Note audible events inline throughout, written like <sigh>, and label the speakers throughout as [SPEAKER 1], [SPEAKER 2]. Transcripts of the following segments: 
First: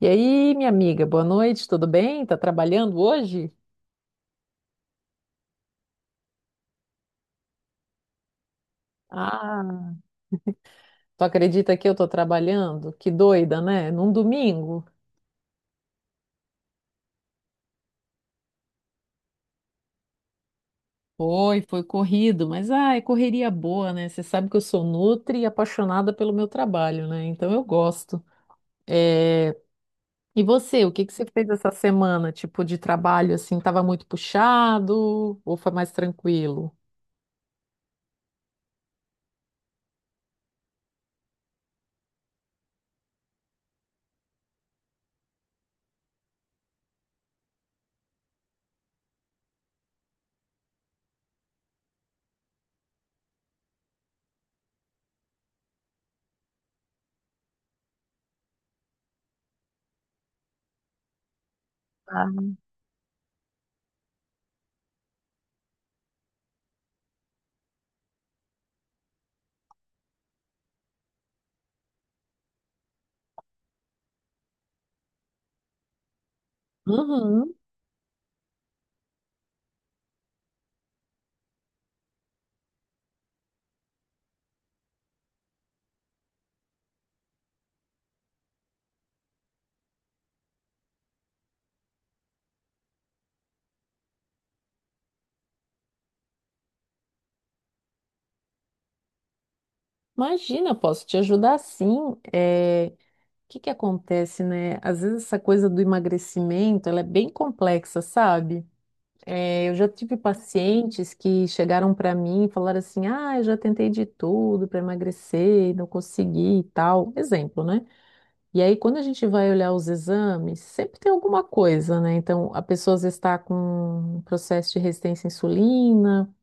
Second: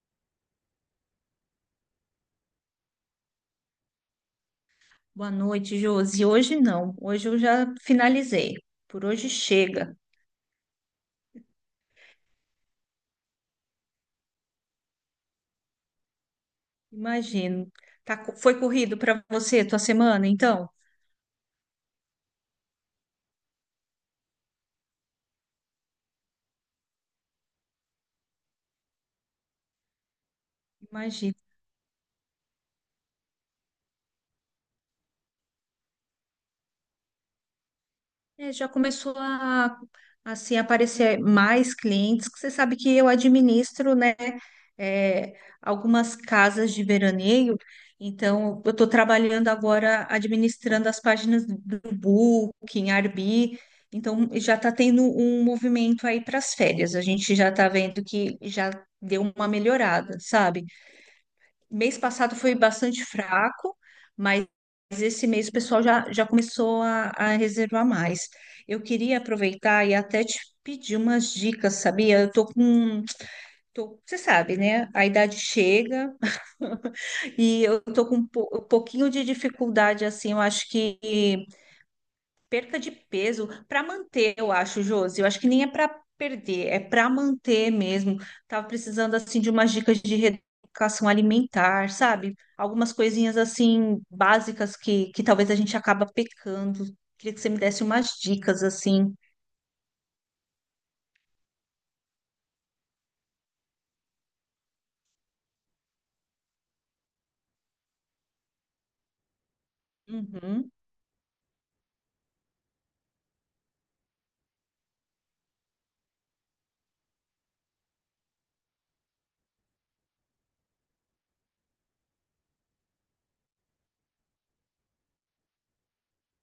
[SPEAKER 1] E aí, minha amiga, boa noite, tudo bem? Tá trabalhando hoje?
[SPEAKER 2] Boa noite, Josi. Hoje não. Hoje eu já finalizei. Por hoje chega.
[SPEAKER 1] Ah, tu acredita que eu tô trabalhando? Que doida, né? Num domingo.
[SPEAKER 2] Imagino. Foi corrido para você tua semana, então?
[SPEAKER 1] Foi corrido, mas é correria boa, né? Você sabe que eu sou nutri e apaixonada pelo meu trabalho, né? Então eu gosto. É, E você, o que que você fez essa semana? Tipo, de trabalho, assim, tava muito puxado ou foi mais tranquilo?
[SPEAKER 2] Já começou a aparecer mais clientes, que você sabe que eu administro, né, é, algumas casas de veraneio, então eu estou trabalhando agora administrando as páginas do Booking, Airbnb, então já está tendo um movimento aí para as férias, a gente já está vendo que já deu uma melhorada, sabe? Mês passado
[SPEAKER 1] Ah.
[SPEAKER 2] foi bastante fraco, mas esse mês o pessoal já começou a reservar mais. Eu queria aproveitar e até te pedir umas dicas, sabia? Eu tô com, tô- Você sabe, né? A idade chega <laughs>
[SPEAKER 1] Uhum.
[SPEAKER 2] e eu tô com um pouquinho de dificuldade, assim, eu acho que perca de peso para manter, eu acho, Josi. Eu acho que nem é para perder, é para manter mesmo. Tava precisando assim de umas dicas de reeducação alimentar, sabe? Algumas coisinhas assim básicas que talvez a gente acaba pecando. Queria que você me desse umas dicas assim.
[SPEAKER 1] Imagina, posso te ajudar sim. O que que acontece, né? Às vezes essa coisa do emagrecimento, ela é bem complexa, sabe? É, eu já tive
[SPEAKER 2] Uhum.
[SPEAKER 1] pacientes que chegaram para mim e falaram assim: "Ah, eu já tentei de tudo para emagrecer, e não consegui e tal". Exemplo, né? E aí quando a gente vai olhar os exames, sempre tem alguma coisa, né? Então, a pessoa às vezes está com um processo de resistência à insulina,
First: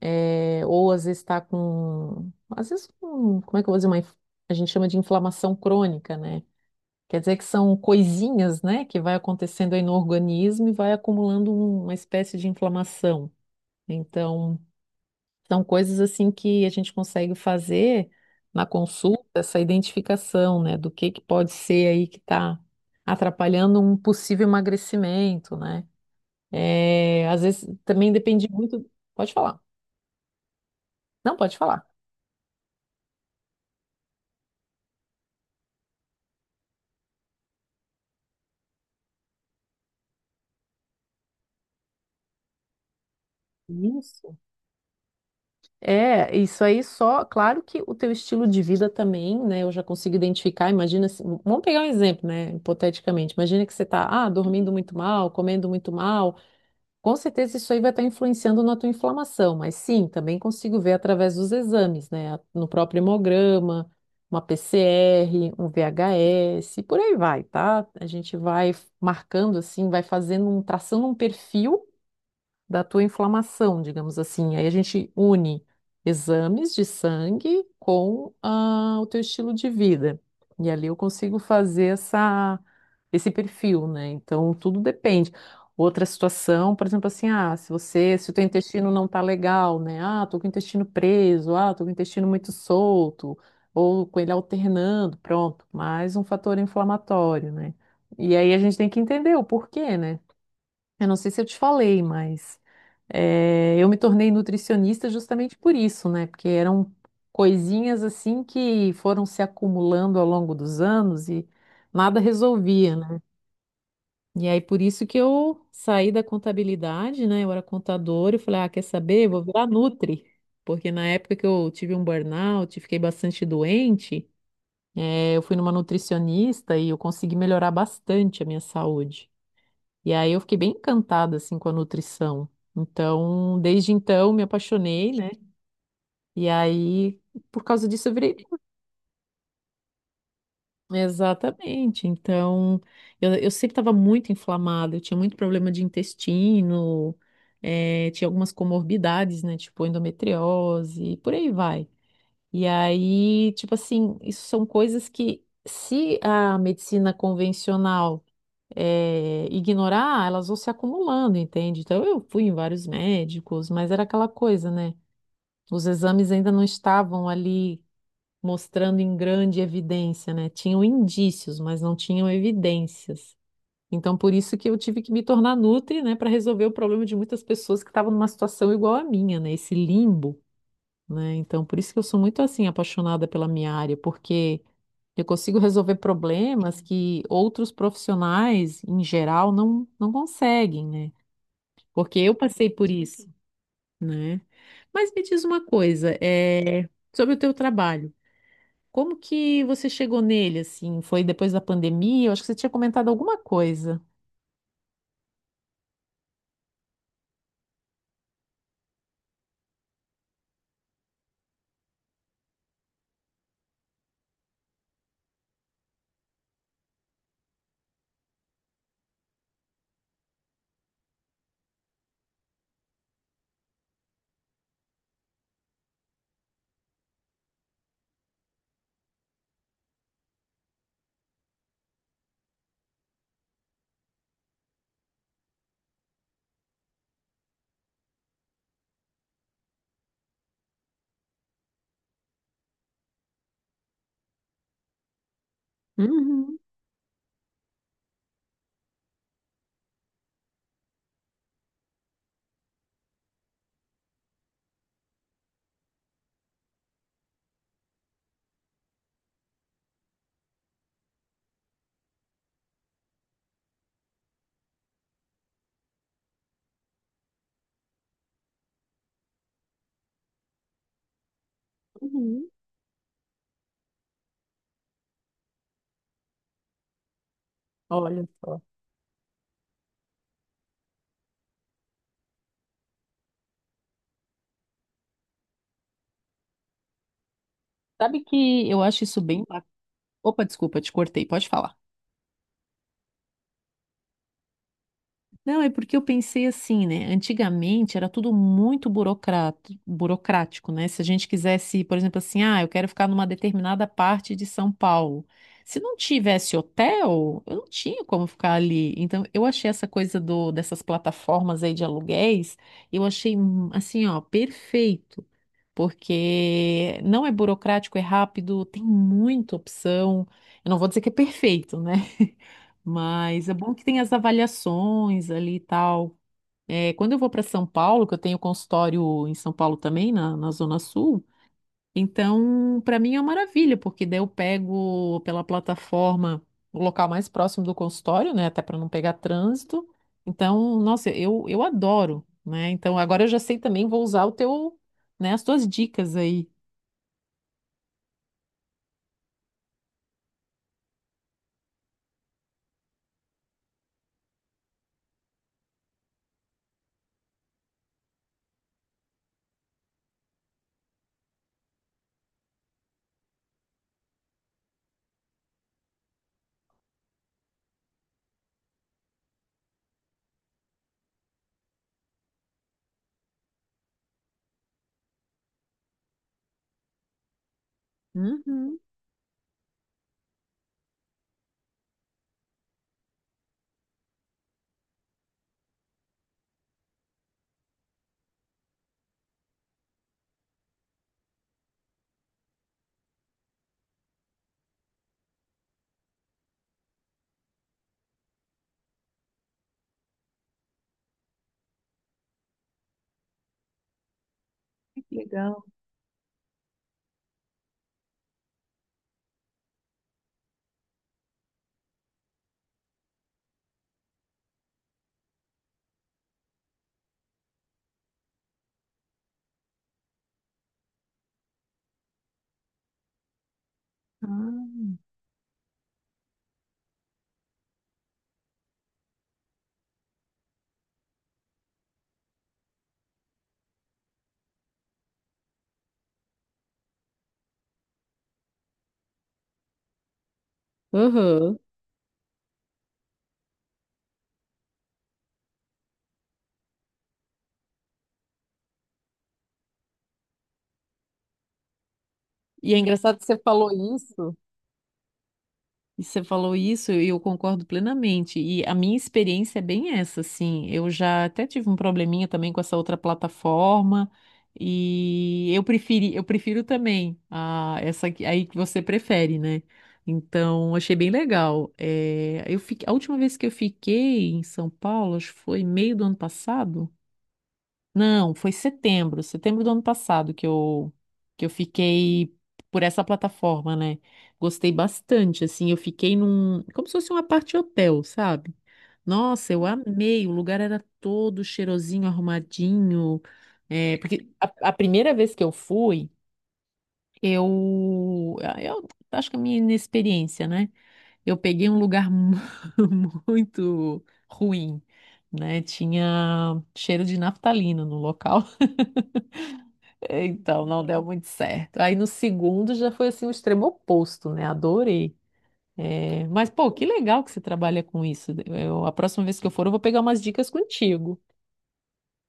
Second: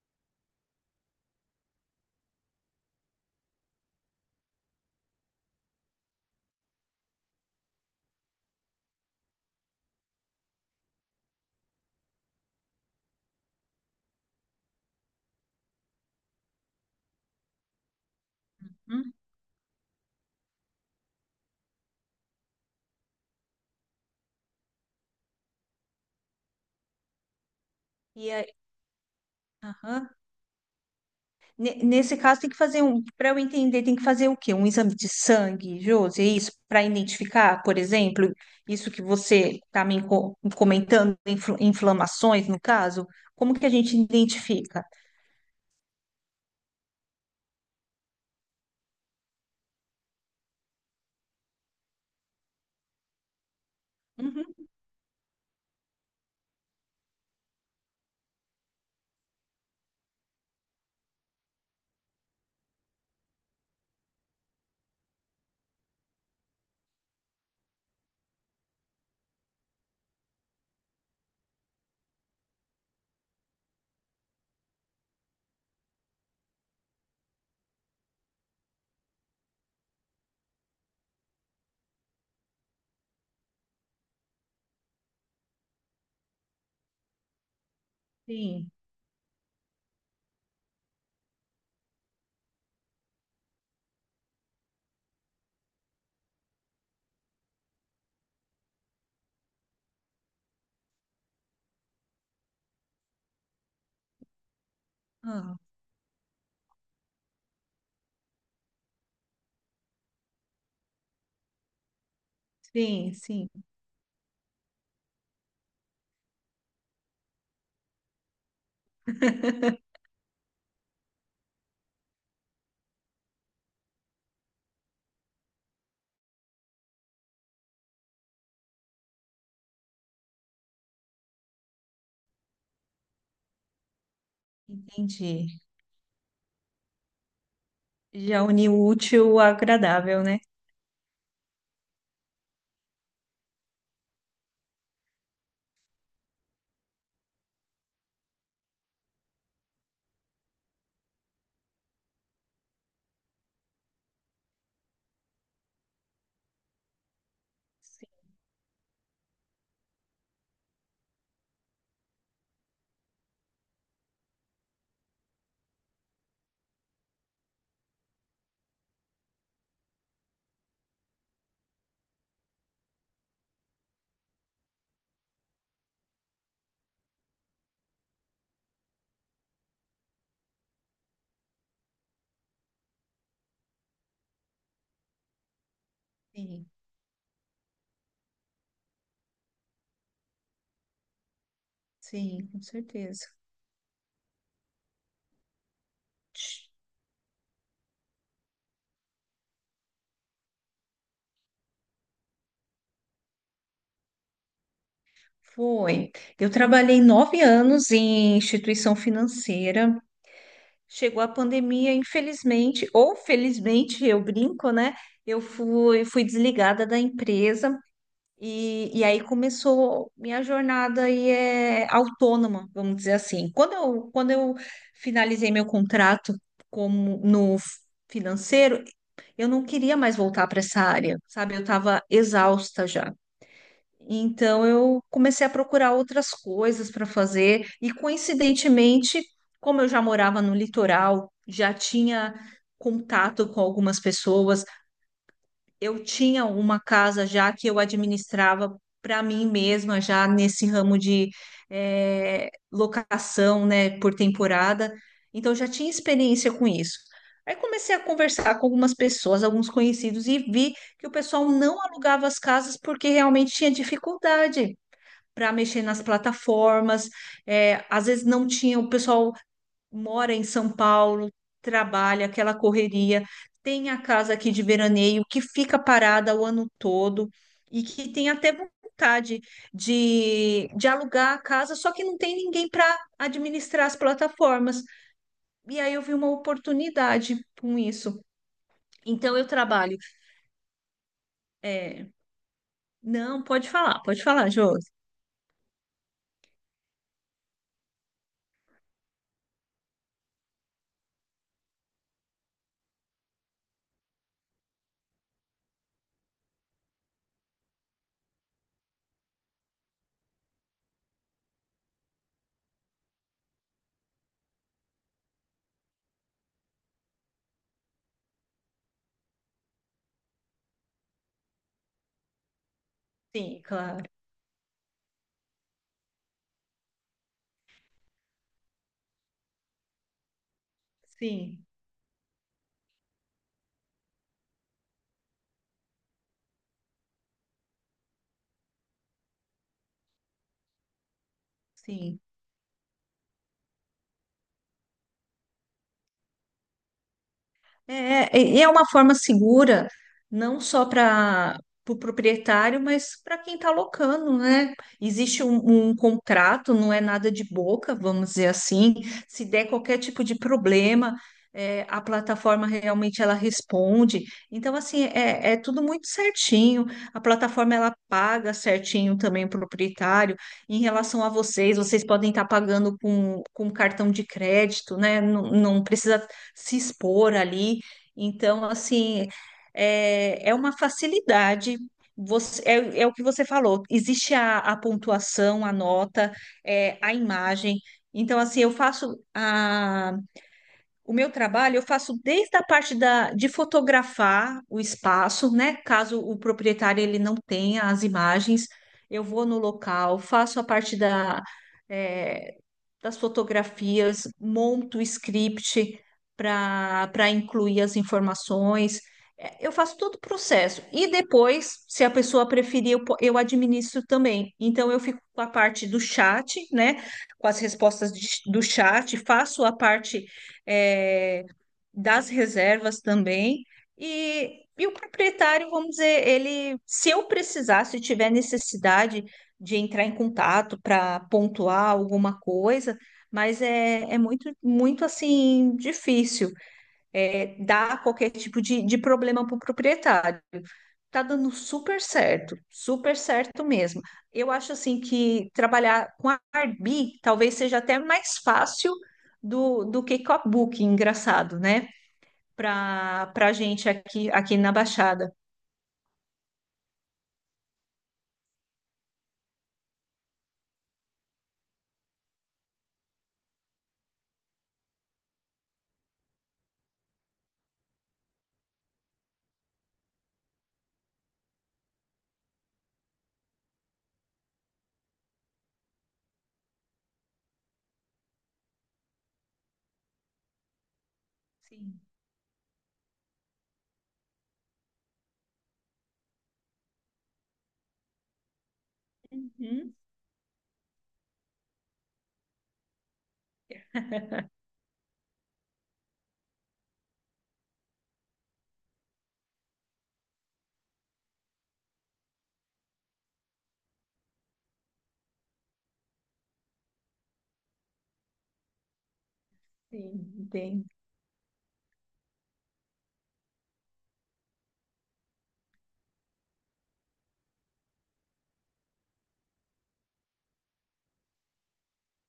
[SPEAKER 1] ou às vezes está com, às vezes, com, como é que eu vou dizer, uma, a gente chama de inflamação crônica, né? Quer dizer que são coisinhas, né, que vai acontecendo aí no organismo e vai acumulando uma espécie de inflamação. Então, são coisas assim que a gente consegue fazer na
[SPEAKER 2] Hum.
[SPEAKER 1] consulta, essa identificação, né, do que pode ser aí que está atrapalhando um possível emagrecimento, né? É, às vezes também
[SPEAKER 2] E
[SPEAKER 1] depende
[SPEAKER 2] aí,
[SPEAKER 1] muito. Pode falar.
[SPEAKER 2] aham.
[SPEAKER 1] Não, pode falar.
[SPEAKER 2] Nesse caso, tem que fazer um, para eu entender, tem que fazer o quê? Um exame de sangue, Josi, é isso? Para identificar, por exemplo, isso que você está me comentando, inflamações, no caso, como que a gente
[SPEAKER 1] Isso.
[SPEAKER 2] identifica?
[SPEAKER 1] É, isso aí só, claro que o teu estilo de vida também, né? Eu já consigo identificar. Imagina, vamos pegar um exemplo, né? Hipoteticamente, imagina que você tá,
[SPEAKER 2] Uhum,
[SPEAKER 1] dormindo muito mal, comendo muito mal. Com certeza isso aí vai estar influenciando na tua inflamação, mas sim, também consigo ver através dos exames, né? No próprio hemograma, uma PCR, um VHS, e por aí vai, tá? A gente vai marcando assim, vai fazendo um, traçando um perfil da tua inflamação, digamos assim. Aí a gente une exames de sangue com o teu estilo de vida. E ali eu consigo fazer essa, esse perfil, né? Então tudo depende. Outra situação, por exemplo, assim, se você, se o teu
[SPEAKER 2] sim,
[SPEAKER 1] intestino não tá legal, né? Ah, tô com o intestino preso, ah, tô com o intestino muito solto, ou com ele alternando, pronto, mais um fator inflamatório, né? E aí a gente tem que entender o porquê, né? Eu não sei se eu te falei, mas eu me tornei nutricionista justamente
[SPEAKER 2] Ah,
[SPEAKER 1] por isso, né? Porque eram coisinhas assim que foram se acumulando ao longo dos anos e nada resolvia,
[SPEAKER 2] sim,
[SPEAKER 1] né?
[SPEAKER 2] sim,
[SPEAKER 1] E aí por isso que eu saí da contabilidade, né? Eu era contadora e falei, ah, quer saber? Vou virar nutri. Porque na época que eu tive um burnout, fiquei bastante doente, eu fui numa nutricionista e eu consegui melhorar bastante a minha saúde. E aí eu fiquei bem encantada assim com a nutrição. Então, desde então me apaixonei, né?
[SPEAKER 2] entendi.
[SPEAKER 1] E aí, por causa disso, eu virei.
[SPEAKER 2] Já uni o útil ao agradável, né?
[SPEAKER 1] Exatamente. Então, eu sempre estava muito inflamada, eu tinha muito problema de intestino, tinha algumas comorbidades, né? Tipo endometriose, e por aí vai. E aí, tipo assim, isso são coisas que, se a medicina convencional ignorar, elas vão se acumulando, entende? Então eu fui em vários médicos, mas era aquela coisa, né? Os exames ainda não estavam ali mostrando em grande evidência, né? Tinham indícios, mas não tinham evidências. Então por isso que eu tive que me tornar nutri, né, para resolver o problema de muitas pessoas que estavam numa situação igual à minha, né? Esse limbo né? Então, por isso que eu sou muito assim apaixonada pela minha área, porque eu consigo <laughs> resolver
[SPEAKER 2] Sim,
[SPEAKER 1] problemas que outros profissionais, em geral, não conseguem, né? Porque eu
[SPEAKER 2] sim, com
[SPEAKER 1] passei por
[SPEAKER 2] certeza.
[SPEAKER 1] isso, né? Mas me diz uma coisa, sobre o teu trabalho. Como que você chegou nele, assim? Foi depois da pandemia? Eu acho que você tinha comentado alguma coisa.
[SPEAKER 2] Foi. Eu trabalhei 9 anos em instituição financeira. Chegou a pandemia, infelizmente, ou felizmente, eu brinco, né? Eu fui desligada da empresa e aí começou minha jornada aí é autônoma, vamos dizer assim. Quando eu finalizei meu contrato como no financeiro, eu não queria mais voltar para essa área, sabe? Eu estava exausta já. Então eu comecei a procurar outras coisas para fazer e coincidentemente, como eu já morava no litoral, já tinha contato com algumas pessoas, eu tinha
[SPEAKER 1] Uhum,
[SPEAKER 2] uma casa já que eu administrava para mim mesma já nesse ramo de locação, né, por temporada. Então eu já tinha experiência com isso. Aí comecei a conversar com algumas pessoas, alguns conhecidos, e vi que o pessoal não alugava as casas porque realmente tinha dificuldade para mexer nas plataformas. É, às vezes não tinha, o pessoal mora em São Paulo, trabalha,
[SPEAKER 1] uhum.
[SPEAKER 2] aquela correria. Tem a casa aqui de veraneio que fica parada o ano todo e que
[SPEAKER 1] Olha
[SPEAKER 2] tem até
[SPEAKER 1] só.
[SPEAKER 2] vontade de alugar a casa, só que não tem ninguém para administrar as plataformas. E aí eu vi uma oportunidade com isso.
[SPEAKER 1] Sabe que eu acho isso
[SPEAKER 2] Então
[SPEAKER 1] bem...
[SPEAKER 2] eu trabalho.
[SPEAKER 1] Opa, desculpa, te cortei. Pode falar.
[SPEAKER 2] é, Não, pode falar, Jô.
[SPEAKER 1] Não, é porque eu pensei assim, né? Antigamente era tudo muito burocrático, né? Se a gente quisesse, por exemplo, assim, ah, eu quero ficar numa determinada parte de São Paulo. Se não tivesse hotel, eu não tinha como ficar ali. Então, eu achei essa coisa do, dessas plataformas aí de aluguéis, eu achei assim, ó, perfeito, porque não é burocrático, é rápido, tem muita opção. Eu não vou dizer que é perfeito, né? Mas é
[SPEAKER 2] Sim,
[SPEAKER 1] bom que tem
[SPEAKER 2] claro.
[SPEAKER 1] as avaliações ali e tal. É, quando eu vou para São Paulo, que eu tenho consultório em São Paulo também, na Zona Sul,
[SPEAKER 2] Sim,
[SPEAKER 1] então para mim é uma maravilha, porque daí eu pego pela plataforma o local mais próximo do consultório, né, até para não pegar trânsito. Então, nossa, eu
[SPEAKER 2] sim.
[SPEAKER 1] adoro, né? Então agora eu já sei também, vou usar o teu, né, as tuas dicas aí.
[SPEAKER 2] É, e é uma forma segura, não só para o proprietário, mas para quem está locando, né? Existe um contrato, não é nada de boca, vamos dizer assim. Se der qualquer tipo de problema, a plataforma realmente ela responde. Então, assim, é tudo muito certinho. A plataforma ela paga certinho também o proprietário. Em relação a vocês, vocês podem estar pagando com cartão de crédito, né? Não precisa se expor ali. Então,
[SPEAKER 1] Uhum,
[SPEAKER 2] assim, é uma facilidade. É o que você falou, existe a pontuação, a nota, a imagem. Então, assim, o meu trabalho, eu faço desde de fotografar o espaço, né? Caso o proprietário ele não tenha as imagens, eu vou no local, faço a parte da, é, das fotografias, monto o
[SPEAKER 1] que legal.
[SPEAKER 2] script para incluir as informações. É, Eu faço todo o processo. E depois, se a pessoa preferir, eu administro também. Então, eu fico com a parte do chat, né? Com as respostas do chat, faço a parte, é, das reservas também. E o
[SPEAKER 1] Ah.
[SPEAKER 2] proprietário, vamos dizer, ele, se eu precisar, se tiver necessidade, de entrar em contato para pontuar alguma coisa, mas é, é muito assim difícil dar qualquer tipo de problema para o proprietário. Tá dando
[SPEAKER 1] Uhum.
[SPEAKER 2] super certo mesmo. Eu acho assim que trabalhar com a Arbi talvez seja até mais fácil do que com a Booking, engraçado, né?
[SPEAKER 1] E é engraçado que
[SPEAKER 2] Para
[SPEAKER 1] você falou
[SPEAKER 2] gente
[SPEAKER 1] isso.
[SPEAKER 2] aqui na Baixada.
[SPEAKER 1] E você falou isso e eu concordo plenamente. E a minha experiência é bem essa, assim. Eu já até tive um probleminha também com essa outra plataforma e eu preferi, eu prefiro também a essa aí que você prefere, né? Então, achei bem legal. É, eu fiquei, a última vez que eu fiquei em São Paulo, acho que foi meio do ano passado. Não, foi setembro do ano passado que eu
[SPEAKER 2] Sim.
[SPEAKER 1] fiquei por essa plataforma, né? Gostei bastante, assim, eu fiquei num, como se fosse uma parte hotel, sabe? Nossa, eu
[SPEAKER 2] Uhum.
[SPEAKER 1] amei, o lugar era todo cheirosinho, arrumadinho, porque a primeira vez que eu fui, eu acho que é a minha inexperiência, né? Eu peguei um lugar <laughs> muito ruim, né? Tinha cheiro de naftalina no local.
[SPEAKER 2] Sim,
[SPEAKER 1] Então, não
[SPEAKER 2] entendi.
[SPEAKER 1] deu muito certo. Aí no segundo já foi assim o extremo oposto, né? Adorei. É, mas, pô, que legal que você trabalha com isso. Eu- a próxima vez que eu for, eu vou pegar umas dicas contigo.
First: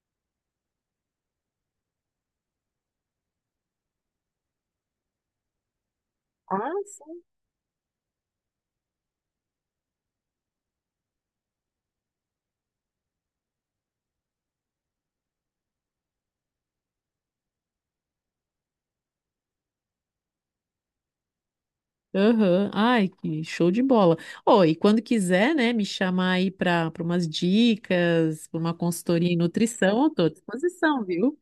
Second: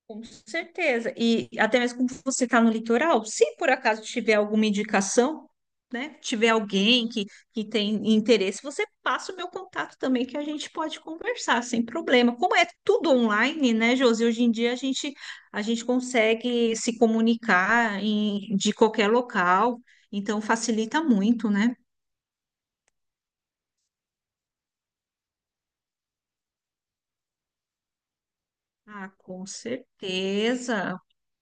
[SPEAKER 2] Com certeza. E até mesmo como você está no litoral, se por acaso tiver alguma indicação, né? Tiver
[SPEAKER 1] Ah,
[SPEAKER 2] alguém
[SPEAKER 1] sim.
[SPEAKER 2] que tem interesse, você passa o meu contato também, que a gente pode conversar sem problema. Como é tudo online, né, Josi? Hoje em dia a gente consegue se comunicar de qualquer local, então facilita muito, né?
[SPEAKER 1] Aham. Ai, que show de bola. Ó, e quando quiser, né, me chamar aí para umas dicas, para uma
[SPEAKER 2] Ah,
[SPEAKER 1] consultoria em
[SPEAKER 2] com
[SPEAKER 1] nutrição, eu tô à
[SPEAKER 2] certeza.
[SPEAKER 1] disposição, viu?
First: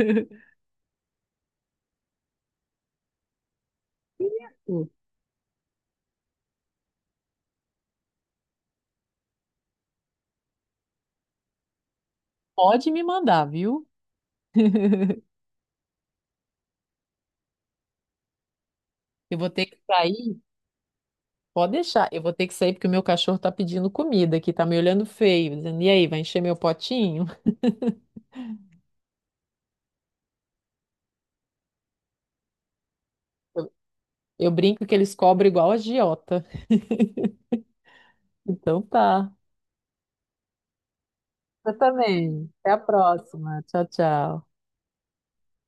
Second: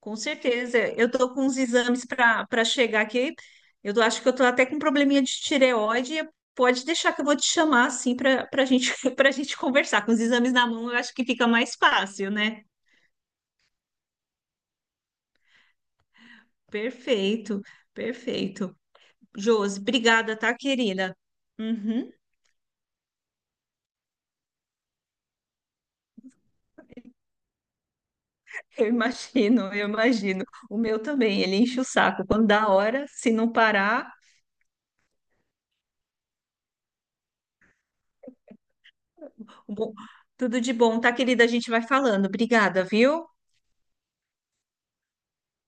[SPEAKER 2] Com certeza. Eu tô com uns exames para chegar aqui. Acho que eu tô até com um probleminha de tireoide. Pode deixar que eu vou te chamar assim para gente <laughs> para gente conversar. Com os exames na mão, eu acho que fica mais fácil, né?
[SPEAKER 1] Pode me mandar, viu?
[SPEAKER 2] Perfeito, perfeito.
[SPEAKER 1] Eu vou ter que
[SPEAKER 2] Josi, obrigada,
[SPEAKER 1] sair.
[SPEAKER 2] tá, querida?
[SPEAKER 1] Pode deixar,
[SPEAKER 2] Uhum,
[SPEAKER 1] eu vou ter que sair porque o meu cachorro tá pedindo comida aqui, tá me olhando feio, dizendo, e aí, vai encher meu potinho?
[SPEAKER 2] <laughs> eu imagino, eu imagino. O meu também, ele enche o saco. Quando dá hora, se não
[SPEAKER 1] Eu,
[SPEAKER 2] parar,
[SPEAKER 1] eu brinco que eles cobram igual agiota. Então tá.
[SPEAKER 2] bom, tudo de bom, tá, querida? A gente
[SPEAKER 1] Eu
[SPEAKER 2] vai falando.
[SPEAKER 1] também. Até a
[SPEAKER 2] Obrigada, viu?
[SPEAKER 1] próxima. Tchau, tchau.